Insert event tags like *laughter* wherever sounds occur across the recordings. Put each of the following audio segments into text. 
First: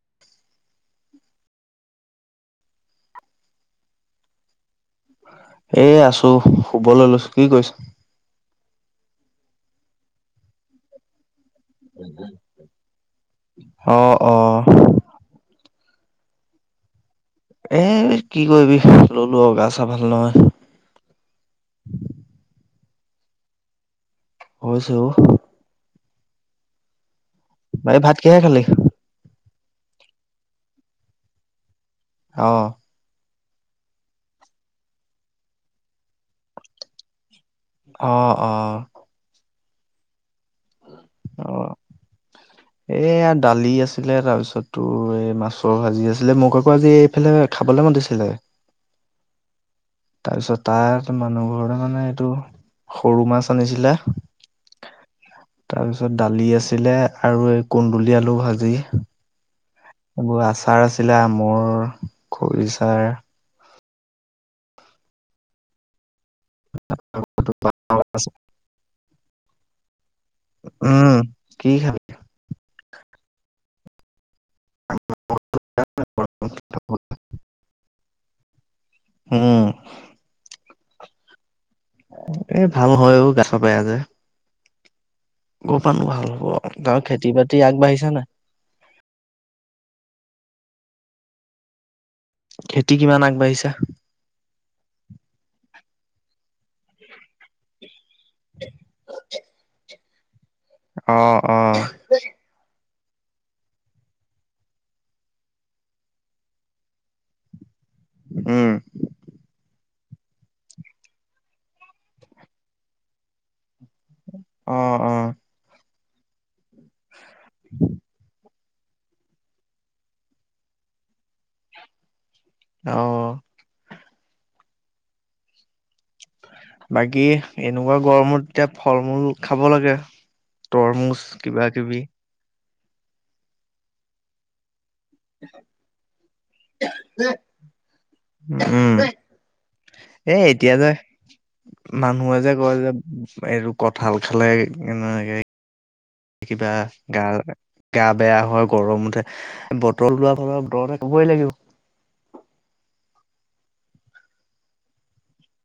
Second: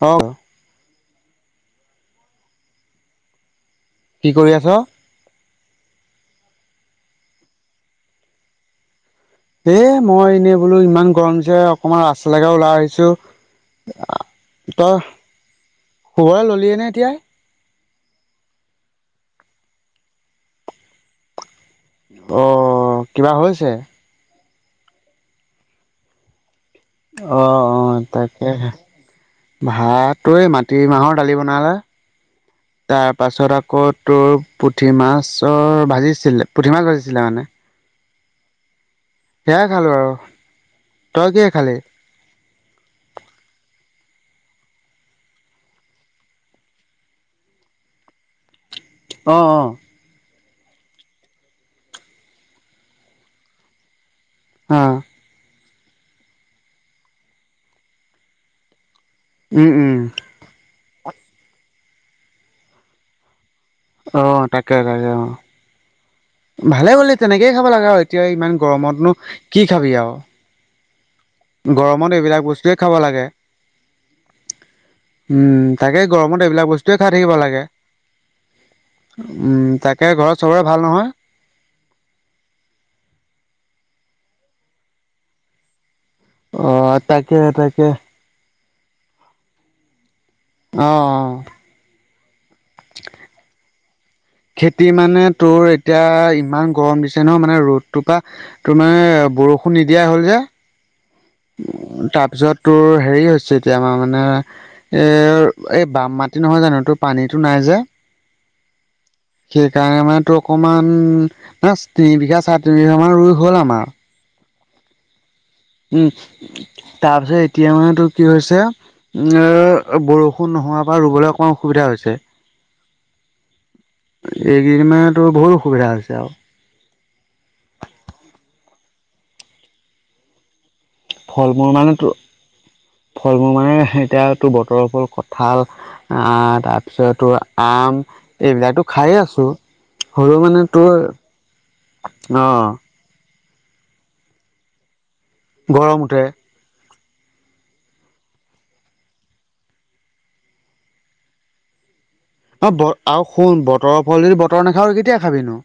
অ *inaudible* কি কৰি আছ। এ আছো শুবলে লৈছো কি কৰিছ। এ মই এনেই বোলো ইমান গৰম অকনমান ৰাস্তা লকে ওলাই আহিছো অ অ তই। শুবলে ললিয়ে নে এতিয়া। এ কি কৰিবি ললো আও গা চা ভাল নহয়। অ কিবা হৈছে। হৈছে অ, অ অ বাকী ভাত কিহে তাকে খালি? ভাতো এ মাটি মাহৰ দালি বনালে। অ তাৰ পাছত আকৌ তোৰ পুঠি মাছৰ ভাজিছিলে পুঠি মাছ ভাজিছিলে মানে। অ অ, সেয়াই খালো আৰু তই অ, কিহে খালি *inaudible* এয়া দালি আছিলে তাৰপিছতো এই মাছৰ ভাজি আছিলে মোক আকৌ আজি এইফালে। খাবলে মাতি ছিলে। অঁ অঁ তাৰপিছত তাত মানুহ ঘৰতে মানে এইটো সৰু মাছ আনিছিলে। অ তাৰ পিছত দালি আছিলে আৰু এই কুন্দুলি আলু ভাজি। উম উম। এইবোৰ আচাৰ আছিলে আমৰ খৰিচাৰ। অ তাকে তাকে অ, ভালে কৰিলি তেনেকেই খাব লাগে আৰু এতিয়া ইমান গৰমতনো কি খাবি আৰু উম, কি খাবি গৰমত এইবিলাক বস্তুৱে খাব লাগে। উম তাকে গৰমত এইবিলাক বস্তুৱেই খাই থাকিব লাগে। উম তাকে ঘৰত চবৰে ভাল নহয়। এ ভাল হয় অও গা চা বেয়া যে। ক পানো ভাল হ'ব অ' গাঁৱৰ খেতি তাকে বাতি তাকে। আগবাঢ়িছা নাই। অ অ, খেতি কিমান আগবাঢ়িছে। খেতি মানে তোৰ এতিয়া ইমান গৰম দিছে ন মানে ৰ'দ। তপা তোমাৰ বৰষুণ নিদিয়া হ'ল যে অ', অ', তাৰপিছত। তোৰ হেৰি হৈছে এতিয়া আমাৰ মানে। এই এই বাম মাটি নহয় জানো তো পানীটো নাই যে। উম সেইকাৰণে মানে তো অকমান মানে তিনি বিঘা চাৰে তিনি বিঘা মান ৰুই হ'ল আমাৰ। অ অ, উম তাৰপিছত এতিয়া মানে তো কি হৈছে। এ বৰষুণ নোহোৱাৰ পৰা ৰুবলে অকণমান অসুবিধা হৈছে। অ এই কেইদিনমানেতো বহুত অসুবিধা হৈছে আৰু বাকী এনেকুৱা গৰমত এতিয়া ফল-মূল খাব লাগে। তৰমুজ কিবা ফল-মূল মানে কিবি। তো ফল-মূল মানে এতিয়াটো বতৰৰ ফল ক ' কঁঠাল আঁ--তাৰপিছত তোৰ আম এইবিলাকটো উম। খাইয়ে আছোঁ। এ হ'লো মানে এতিয়া যে মানুহে তোৰ যে অঁ কয় যে এইটো কঁঠাল খালে এনেকে গৰম উঠে। কিবা গা গা বেয়া হয়, গৰম উঠে। বতৰ লোৱাৰ ফলত বতৰৰ কথা ক'বই লাগিব। অঁ ব আৰু শুন বতৰৰ ফল যদি বতৰত নাখাৱ কেতিয়া খাবি নো?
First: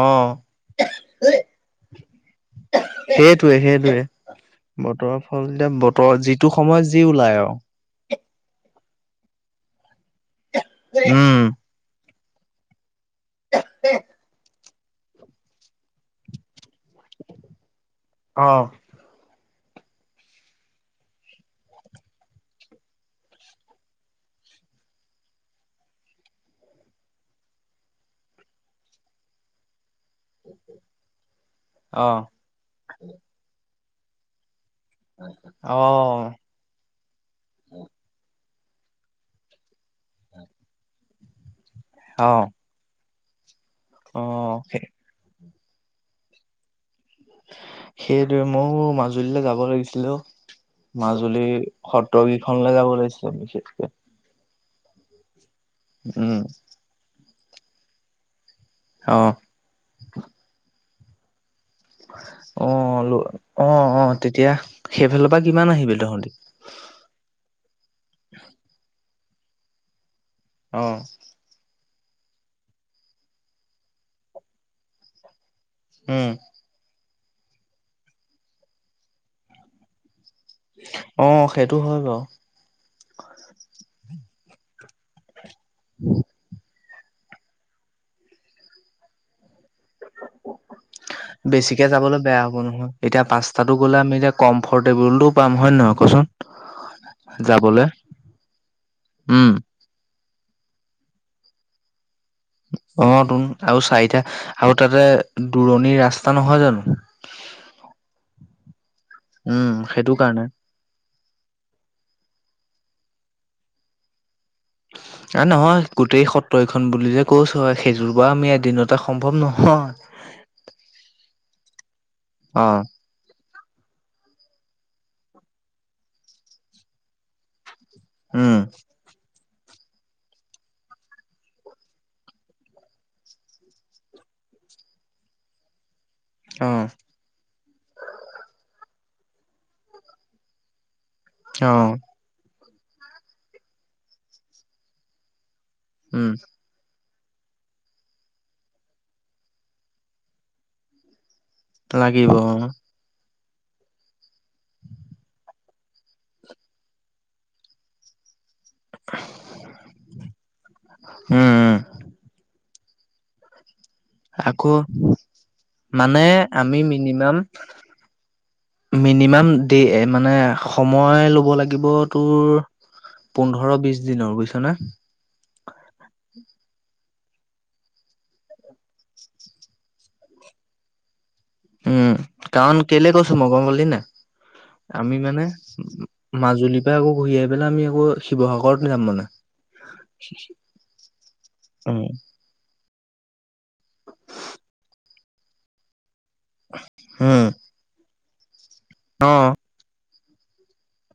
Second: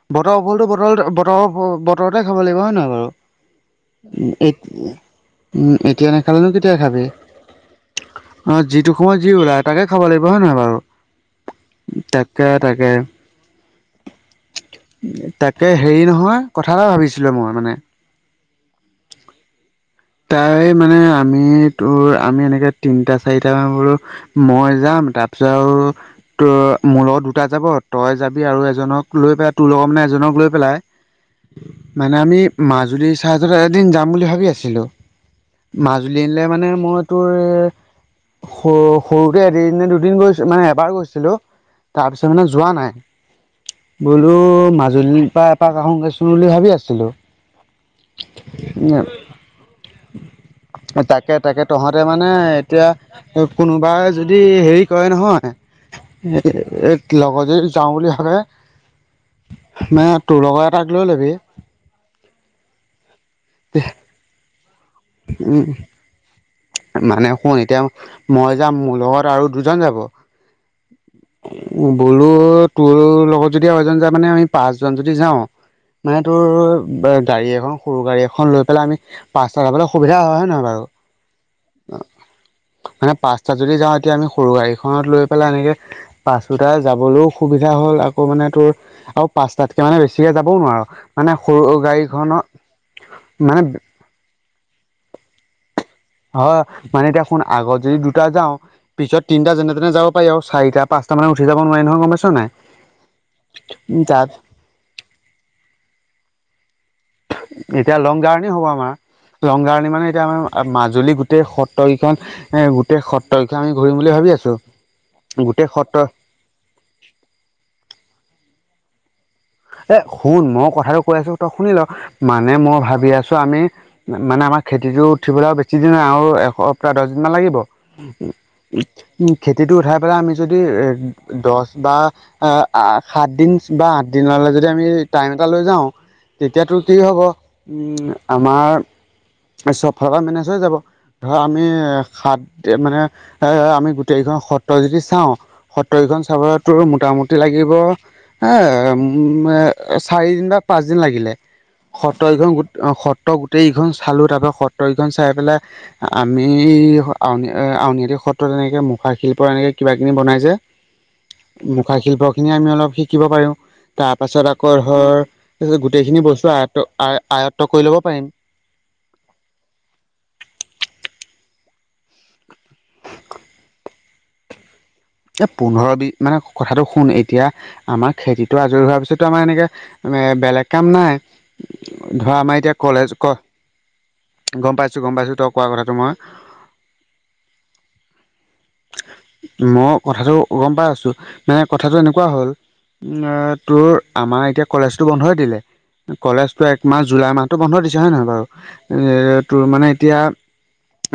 অ', বতৰৰ ফলটো বতৰতে বতৰৰ ব বতৰতে খাব লাগিব। হয় নহয় বাৰু? সেইটোৱে সেইটোৱে। উম, এ বতৰৰ ফল উম, এতিয়া বতৰ যিটো নাখালেনো কেতিয়া সময়ত যি খাবি। ওলাই আৰু। অঁ, যিটো সময়ত যি ওলায় তাকে খাব লাগিব। হয় নহয় বাৰু? উম- তাকে, তাকে। তাকে হেৰি নহয়, কথা এটা ভাৱিছিলোঁ মই মানে অঁ তাই মানে আমি তোৰ আমি এনেকে তিনটা, চাৰিটামান বোলো মই যাম তাৰপিছত আৰু তোৰ মোৰ লগত দুটা যাব, তই যাবি আৰু এজনক লৈ পেলাই তোৰ লগৰ মানে এজনক লৈ পেলাই অ', মানে আমি মাজুলীৰ চাইডলে এদিন যাম বুলি ভাৱি আছিলোঁ। হয়, অ। মাজুলীলে মানে মই তোৰ এ সৰু সৰুতে এদিন নে দু দুদিন গৈছোঁ মানে এবাৰ গৈছিলোঁ। তাৰপিছত মানে অ', যোৱা নাই। বোলো অ', সেই মাজুলীৰ পৰা এপাক আহোগেচোন বুলি ভাবি আছিলোঁ। সেইটোৱে। মও বোলো মাজুলীলে যাব লাগিছিলে অও। তাকে, তাকে তহঁতে মানে এতিয়া যাব লাগিছিলে বিশেষকে কোনোবাই যদি হেৰি কয় নহয়, উম, এ লগৰ যদি যাওঁ বুলি ভাৱে অঁ। মানে তোৰ লগৰ এটাক লৈ ল'বি। অঁ, ল অঁ, অঁ তেতিয়া সেইফালৰ পৰা উম কিমান আহিবি তহঁতি? মানে শুন এতিয়া মই যাম, মোৰ লগত আৰু দুজন যাব। অঁ। বোলো তোৰ লগত যদি আৰু এজন যায়। মানে, আমি পাঁচজন যদি যাওঁ মানে উম। তোৰ গা--গাড়ী এখন, সৰু গাড়ী এখন লৈ পেলাই আমি পাঁছটা যাবলে সুবিধা হয়। হয় নহয় বাৰু? অঁ সেইটো হয় বাৰু। মানে পাঁচটা যদি যাওঁ এতিয়া আমি সৰু গাড়ীখনত লৈ পেলাই এনেকে পাঁচোটা যাবলো সুবিধা হ'ল আকৌ মানে আৰু পাঁচটাতকে মানে বেছিকে যাবও নোৱাৰ। মানে সৰু বেছিকে যাবলৈ বেয়া গাড়ীখনত মানে কম্ফৰ্টেবলটো পাম। হয় নহয়? কচোন হয়, মানে এতিয়া শুন। আগত যাবলৈ যদি দুটা যাওঁ, পিছত উম। তিনটা যেনে-তেনে যাব পাৰি আৰু চাৰিটা- পাঁচটা মানুহে উঠি যাব নোৱাৰি নহয় গমপাইছ নাই? অঁ, টোন আৰু চাৰিটা তাত আৰু তাতে দূৰণিৰ ৰাস্তা নহয় জানো? এতিয়া লং জাৰ্ণিয়ে হ'ব আমাৰ। লং উম জাৰ্ণি মানে সেইটো এতিয়া কাৰণে আমাৰ মা মাজুলী গোট্ গোটেই সত্ৰকখন এ গোটেই সত্ৰৰখন আমি ঘূৰিম বুলি ভাবি আছো। অহ গোটেই নহয় সত্ৰ গোটেই সত্ৰইখন বুলি যে কওঁছো সেইযোৰ পৰা আমি এদিনতে - সম্ভৱ এ নহয়। শুন মই কথাটো কৈ আছো তই শুনি ল মানে অ মই ভাবি আছো আমি- মানে আমাৰ খেতিটো উঠিবলৈ আৰু বেছি দিন নাই আৰু এশৰ পৰা দহ দিনমান লাগিব। উ উ উম উ উম। খেতিটো উঠাই পেলাই আমি যদি দহ বা, সাত দিন বা আঠ- দিনলে যদি আমি টাইম এটা লৈ যাওঁ, অ তেতিয়াতটো কি হব? আমাৰ, চব ফালৰ পৰা মেনেজ হৈ যাব ধৰ আমি অ সাত- মানে এ আমি গোটেইকেইখন সত্ৰ যদি চাওঁ সত্ৰকেইখন উম চাব- ত মোটামুটি লাগিব, এ- চাৰিদিন বা পাঁচদিন লাগিলে, সত্ৰ লাগিব অ এখন গোট সত্ৰ- গোটেইখন চালোঁ তাৰ পৰা সতৰকখন চাই পেলাই- আমি আউনীআ সত্ৰ তেনেকে মখ- মুখা শিল্প এনেকৈ কিবা কিনি বনাই যে, উম উম মুখা শিল্পখিনি আমি অলপ শিকিব পাৰোঁ। তাৰ পাছত আকৌ ধৰ পিছত মানে গোটেইখিনি বস্তু আমি আয়ত মিনিমাম আয়ত্ব কৰি ল'ব পাৰিম। মিনিমাম দেই মানে সময় ল'ব লাগিব তোৰ- পোন্ধৰ বিশ দিনৰ বুজিছ নে? এ পোন্ধৰ বিশ মানে কথাটো শুন এতিয়া- আমাৰ খেতিতটো আজৰি হোৱাৰ পিছতো আমাৰ এনেকে বেলেগ কাম নাই। উম, ধৰা আমাৰ এতিয়া কাৰণ কলেজ কেলে ক কৈছো মই গম পালি নে নাই? গম পাইছোঁ গম আমি পাইছোঁ মানে, তই কোৱা কথাটো মই মাজুলীৰ পৰা আকৌ ঘূৰি আহি পেলাই আমি আকৌ শিৱসাগৰত- যাম মানে মই কথাটো গম পাই আছো মানে কথাটো উম, এনেকুৱা হ'ল- তোৰ আমাৰ এতিয়া কলেজটো বন্ধই দিলে। কলেজতটো একমাহ জুলাই উম, মাহতো বন্ধ দিছে হয়ে নহয় বাৰু এ অ', তোৰ মানে এতিয়া-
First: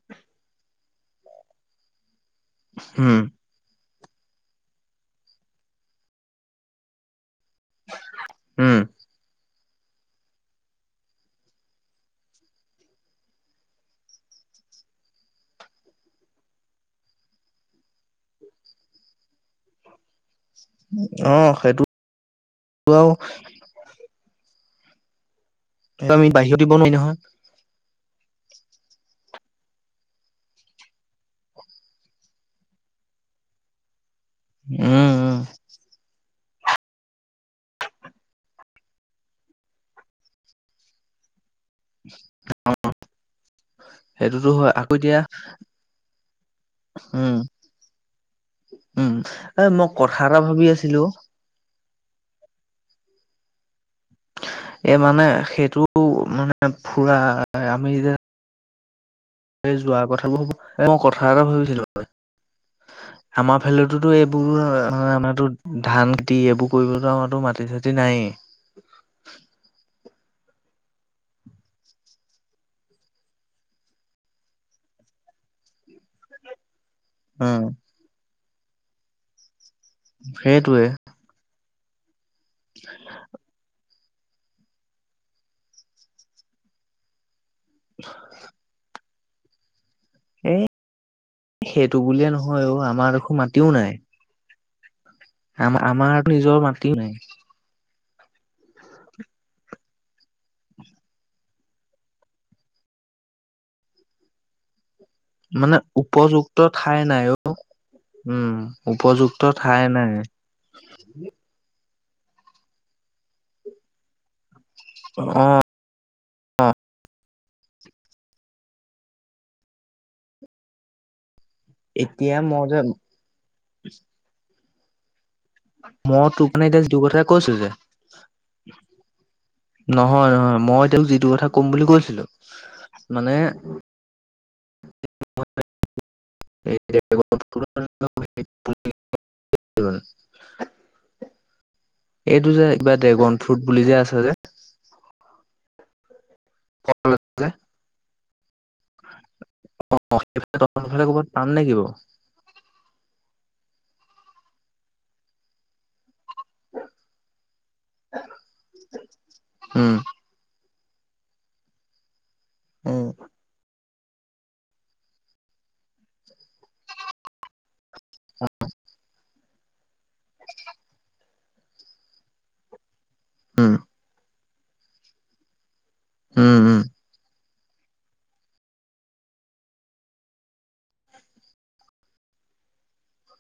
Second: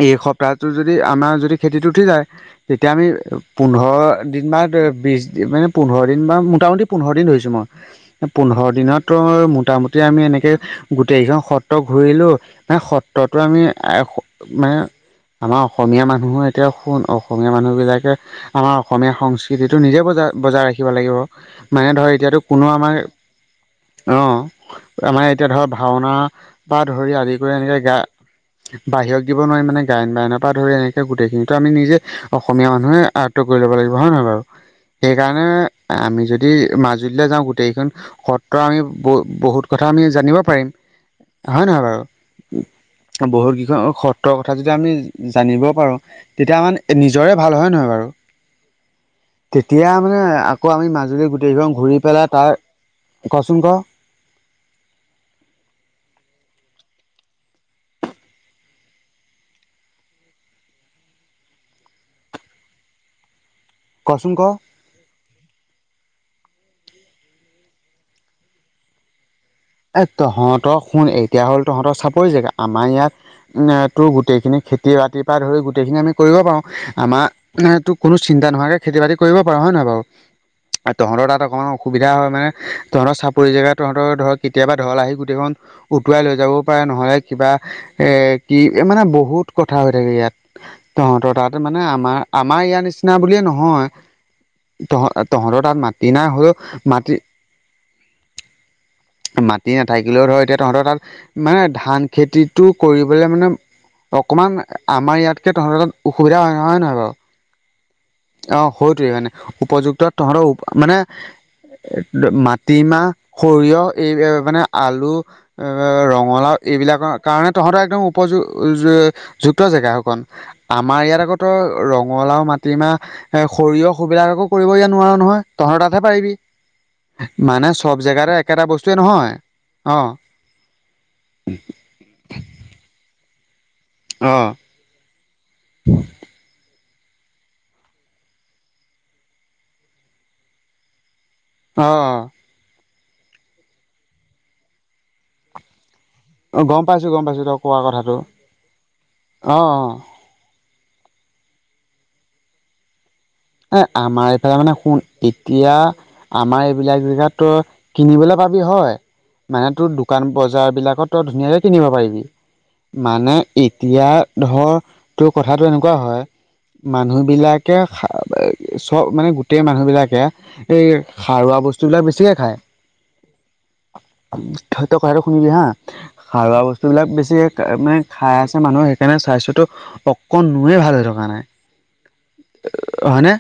এইসপ্তাহটো যদি আমাৰ যদি খেতিত উঠি যায়, তেতিয়া আমি- উম, পোন্ধৰ দিন বা বিশ মানে পোন্ধৰ দিন বা মোটামুটি পোন্ধৰ দিন ধৰিছোঁ মই। পোন্ধৰ উম, দিনততো মোটামুটি আমি এনেকে গোটেইকেইখন সত্ৰ ঘূৰিলো। মানে সত্ৰতো আমি মানে, আমাৰ অসমীয়া মানুহৰ এতিয়া শুন- অসমীয়া মানুহবিলাকে আমাৰ অসমীয়া সংস্কৃতিটো নিজে বজাই- বজাই ৰাখিব লাগিব, অ', সেইটো মানে ধৰ এতিয়াতো কোনো আমাৰ- অ, আমাৰ এতিয়া ধৰ ভাওনা আমি বাহিৰত দিব বা নোৱাৰি ধৰি নহয়। আদি- এনেকে গা, বাহিৰক দিব নোৱাৰিম মানে গায়ন বায়ননৰ পৰা ধৰি এনেকে গোটেই খিনিতো আমি নিজে- অসমীয়া মানুহে আয়ত্ব কৰি ল'ব লাগিব হয় নে নহয় বাৰু? উম। উম, সেইকাৰণে আমি যদি মাজুলীলৈ যাওঁ গোটেইকেইখন- সত্ৰ আমি বহু বহুত কথা আমি জানিব পাৰিম, হয়ে নহয় বাৰু? বহুত কেইখন সত্ৰৰ সেইটোতো কথা যদি হয় আমি আকৌ এতিয়া জানিব পাৰো তেতিয়া মানে - নিজৰে উম, ভাল হয় নহয় বাৰু? উম, এ মই তেতিয়া কথা মানে এটা ভাবি আকৌ আমি আছিলোঁ মাজুলী- গোটেইকেইখন ঘূৰি পেলাই তাৰ, কচোন ক? এই মানে সেইটো মানে ফুৰা আমি যে- এই যোৱা কথাবোৰ হব, মই কথা এটা ভাবিছিলো। আমাৰ ফালতোতো কচোন ক এইবোৰ আমাৰ টো- ধান খতি এইবোৰ কৰিবতো আমাৰো মাটি চাতি নাই। এ তহঁতৰ শুন এতিয়া হ'ল তহঁতৰ চাপৰি জেগা আমাৰ ইয়াত। তো গোটেইখিনি খেতি বাতিৰ পৰা ধৰি গোটেইখিনি আমি। কৰিব পাৰোঁ উম, আমাৰতো কোনো চিন্তা নোহোৱাকৈ খেতি বাতি কৰিব পাৰোঁ হয় নহয় বাৰু। সেইটোয়ে। তহঁতৰ তাত অকণমান অসুবিধা হয় মানে তহঁতৰ চাপৰি জেগা তহঁতৰ ধৰক। কেতিয়াবা ধৰল আহি গোটেইখন উটুৱাই লৈ যাবও পাৰে নহ'লে কিবা। এ' কি মানে বহুত কথা হৈ থাকে ইয়াত। তহঁতৰ তাত মানে সেইটো আমাৰ- বুলিয়ে আমাৰ নহয় ইয়াৰ অ' আমাৰ নিচিনা দেখোন বুলিয়ে মাটিও নহয় নাই। তহঁত। তহঁতৰ তাত আমাৰ মাটি আমাৰতো নাই হ'লেও নিজৰ মাটিও নাই মাটি। মাটি নাথাকিলেও ধৰ এতিয়া তহঁতৰ তাত মানে ধান খেতিটো কৰিবলৈ মানে। অকমান আমাৰ ইয়াতকে মানে তহঁত অসুবিধা হয় উপযুক্ত নহয় ঠাই নহয় নাই অ'। উম, বাৰু। অ' সেইটোৱেই মানে উপযুক্ত ঠাই উপযুক্ত নাই। তহঁতৰ মানে। মাটিমাহ সৰিয়হ এই মানে আলু। ৰঙালাও এইবিলাকৰ কাৰণে তহঁতৰ একদম উপযু যুক্ত জেগা অকণ। আমাৰ ইয়াত আগ তো এতিয়া ৰঙালাও মই যে মাটিমাহ। এ' সৰিয়হ সুবিধাকো কৰিবই নোৱাৰো নহয়। তহতৰ তাতে মই পাৰিবি, তোক মানে এতিয়া যিটো কথা কৈছো মানে যে সব জোগাতে একেটা বস্তু। নহয় নহয়, মই তেওঁক যিটো কথা। কম বুলি কৈছিলো মানে। অঁ। *unintelligible* ৱন *inaudible* অঁ। এইটো যে কিবা ড্ৰেগন ফ্ৰুট বুলি যে আছে যে। অঁ গম ফল পাইছোঁ, গম পাইছোঁ যে তই কোৱা কথাটো অঁ অ। এইফালে তফালে ক'ৰবাত পাম নে কি ব *unintelligible* এ' আমাৰ এইফালে মানে শুন এতিয়া আমাৰ এইবিলাক জেগাতো। কিনিবলৈ পাবি হয়, মানে তোৰ উম। দোকান বজাৰ বিলাকত তই ধুনীয়াকে কিনিব পাৰিবি। উম। মানে ই। এতিয়া ধৰ তো কথাটো এনেকুৱা হয়, মানুহ বিলাকে। চব মানে গোটেই মানুহবিলাকে এই সাৰুৱা বস্তুবিলাক বেছিকে খায়। উম। তই কথাটো শুনিবি হা। উম, সাৰুৱা উম, বস্তুবিলাক বেছি মানে খাই আছে মানুহে সেইকাৰণে স্বাস্থ্যটো। অকণ নোৱে ভাল হৈ থকা নাই। হয়নে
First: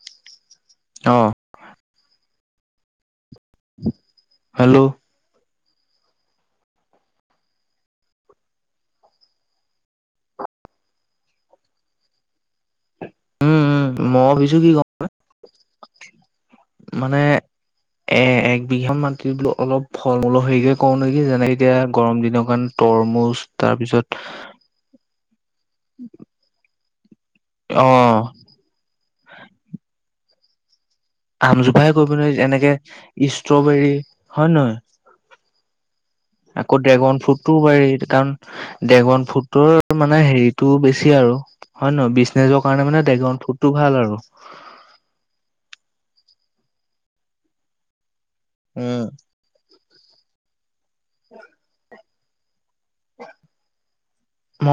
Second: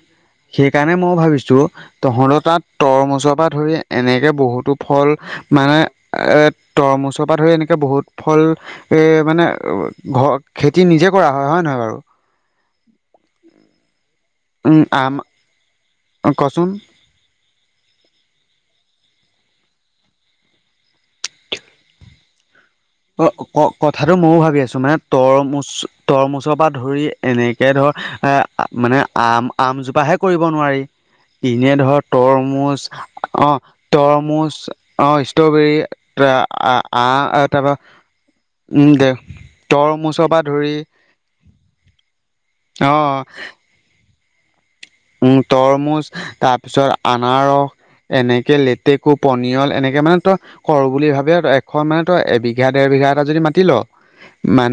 সেইকাৰণে মই অ' ভাবিছো, তহঁতৰ তাত তৰমুজৰ পৰাত। ধৰি এনেকে বহুতো হেল্ল' ফল। মানে তৰমুজৰ পৰা ধৰি এনেকৈ বহুত ফল। এ' মানে ঘৰত খেতি নিজে কৰা হয় হয় নহয় বাৰু। উম উম, মই। কি উম, গম আমি কচোন। মানে। এ' এক বিঘা মাতিত বোলো অলপ ফল মূলৰ হেৰিকে কৰওঁ নেকি যেনেক এতিয়া গৰম দিনৰ কাৰণে। তৰমুজ অ' তাৰপিছত কথাটো ময়ো ভাবি আছো, মানে তৰমুজ তৰমুজৰ পৰা ধৰি এনেকে ধৰ অ' আ। মানে আম আমজোপাহে কৰিব নোৱাৰি। এনে আমজোপাই ধৰ কৰিব নোৱাৰি যেনেকে তৰমুজ, অ' ষ্ট্ৰবেৰী হয় তৰমুজ নহয় অ' ষ্ট্ৰবেৰী। *unintelligible* কু পাৰি কাৰণ উম দে ড্ৰেগন ফুটোৰ মানে তৰমুজৰ পৰা হেৰিটো ধৰি বেছি আৰু। হয় নহয় বিজনেছৰ কাৰণে মানে অ ড্ৰেগন ফ্ৰুডটো ভাল আৰু। উম তৰমুজ তাৰপিছত আনাৰস এনেকে লেতেকু পনিয়ল এনেকে মানে ত কৰ বুলি ভাবে ত এশ মানে তই এবিধ বিঘা দেৰ বিঘা এটা যদি মাটি ল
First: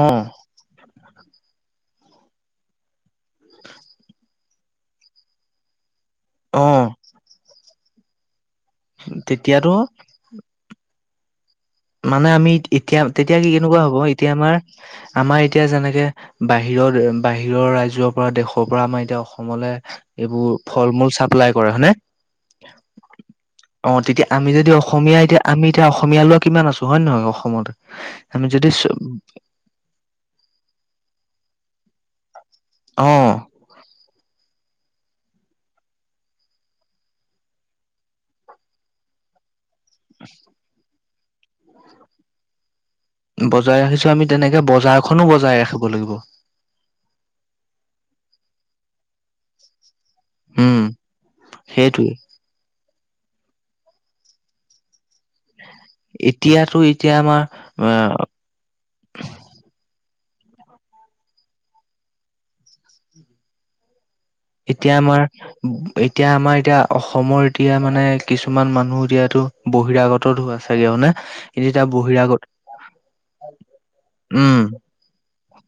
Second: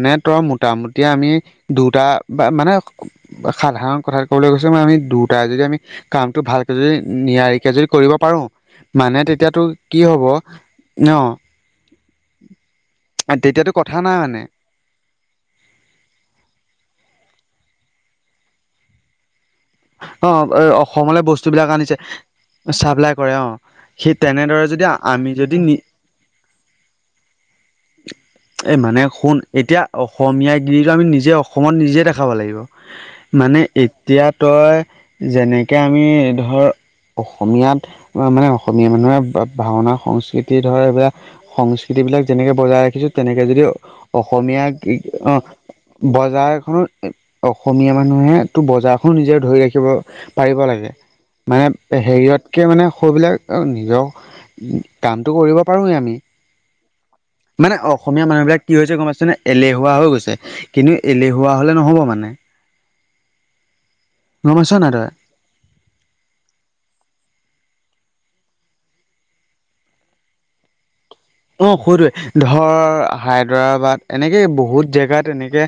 অ তৰ মোট- টামুটি আমি দুটা বা মানে সাধাৰণ কথা কবলৈ গৈছে মানে আমি দুটাই যদি আমি কামটো অ ভালকে যদি নিয়াৰিকে যদি কৰিব পাৰোঁ। মানে তেতিয়াতো কি হ'ব ন মানে আমি এতিয়া তেতিয়া কি তেতিয়াতো কেনেকুৱা হব কথা নাই এতিয়া মানে আমাৰ আমাৰ এতিয়া যেনেকে বাহিৰৰ বাহিৰৰ ৰাজ্য পৰা দেশৰ পৰা আমাৰ এতিয়া অসমলে অ এইবোৰ ফল মূল অসমলৈ চাপ্লাই বস্তুবিলাক কৰে হয়নে? আনিছে চাপ্লাই কৰে অ সেই তেতিয়া আমি তেনেদৰে যদি অসমীয়া এতিয়া যদি আমি নি এতিয়া অস- অসমীয়া লোৱা কিমান আছো হয় নে নহয় অসমত আমি যদি এ মানে শুন এতিয়া অসমীয়া গিৰিটো আমি নিজে অসমত নিজে দেখাব লাগিব। অ মানে এতিয়া তই যেনেকে আমি ধৰ অসমীয়াত মানে অসমীয়া মানুহে বাপ ভাওনা সংস্কৃতি ধৰ এইবিলাক সংস্কৃতি বিলাক যেনেকে বজাই ৰাখিছো। তেনেকে যদি বজাই ৰাখিছো আমি তেনেকে অসমীয়া বজাৰখনো অ বজাই ৰাখিব লাগিব বজাৰখনত অসমীয়া মানুহেটো বজাৰখন নিজে ধৰি ৰাখিব পাৰিব উম লাগে মানে সেইটোৱে হেৰিয়ত কে মানে সবিলাক নিজৰ কামটো কৰিব পাৰোঁৱেই আমি। এতিয়াতো এতিয়া মানে আমাৰ অ অসমীয়া মানুহবিলাক কি হৈছে গম পাইছেনে এলেহুৱা হৈ গৈছে, কিন্তু এলেহুৱা হ'লে নহ'ব মানে *inaudible* পাইছ নাই এতিয়া তই? আমাৰ এতিয়া আমাৰ এতিয়া অসমৰ এতিয়া মানে কিছুমান মানুহ এতিয়াতো বহিৰাগতত ধোৱা চাগে অনে অ সুধোৱে, ধৰ হায়দৰাবাদ এনেকে উম বহুত জেগাত এনেকে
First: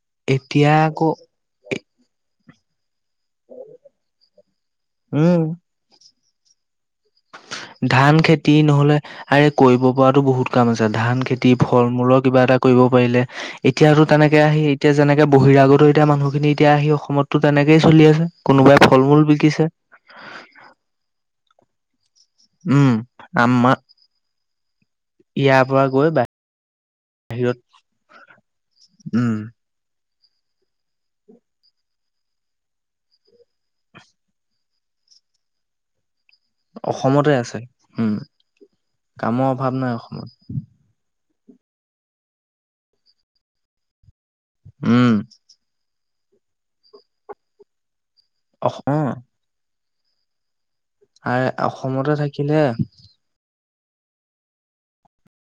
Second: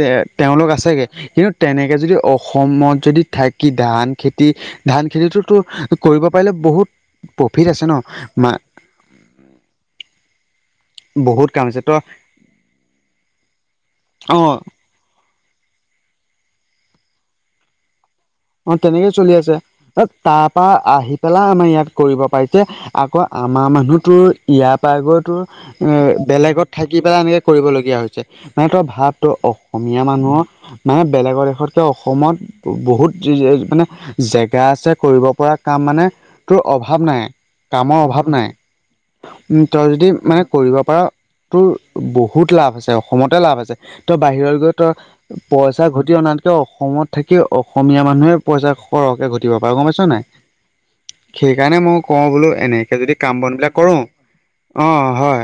তে এতিয়া তেওঁলোক আছেগে আকৌ কিন্তু তেনেকে যদি অসমত যদি থাকি ধান খেতি ধান উম খেতিটোতো কৰিব পাৰিলে বহুত প্ৰফিট আছে ন ধান খেতি মা নহ'লে আৰে কৰিব পৰাতো বহুত কাম আছে ধান বহুত খেতি কাম আছে ফল তই মূলৰ কিবা এটা কৰিব পাৰিলে এতিয়াতো তেনেকে অ' আহি এতিয়া যেনেকে বহিৰাগত এতিয়া মানুহখিনি এতিয়া আহি অসমতো তেনেকেই চলি আছে। অ কোনোবাই ফল তেনেকে মূল চলি আছে বিকিছে তাৰ পৰা আহি পেলাই আমাৰ ইয়াত কৰিব পাৰি- যে উম, আকৌ আমাৰ মানুহ তো ইয়াৰ পা গৈ তোৰ ইয়াৰ পৰা এ গৈ বা বেলেগত থাকি পেলাই এনেকে কৰিবলগীয়া হৈছে সেতৰ ভাৱটো উম, অ- অসমীয়া মানুহৰ মানে বেলেগৰ দেশতকে অসমত বহুত জে জে মানে জেগ- গা আছে কৰিব পৰা কাম মানে তোৰ অভাৱ নাই অসমতে আছে। কামৰ উম, অভাৱ নাই কামৰ উ অভাৱ তই নাই যদি অসমত। মানে কৰিব পাৰ তোৰ বহুত লাভ আছে অসমতে লাভ আছে তই বাহিৰত গৈ তই উম, পইচা ঘটি অনাতকে অসমত থাকি অসমীয়া মানুহে পইচা অস অ', সৰহকে ঘট- টিব পাৰে গম পাইছ নাই, আ সেইকাৰণে মই অসমতে কওঁ বোলো থাকিলে এনেকে যদি কাম বন বিলাক কৰো, অৱ হয়।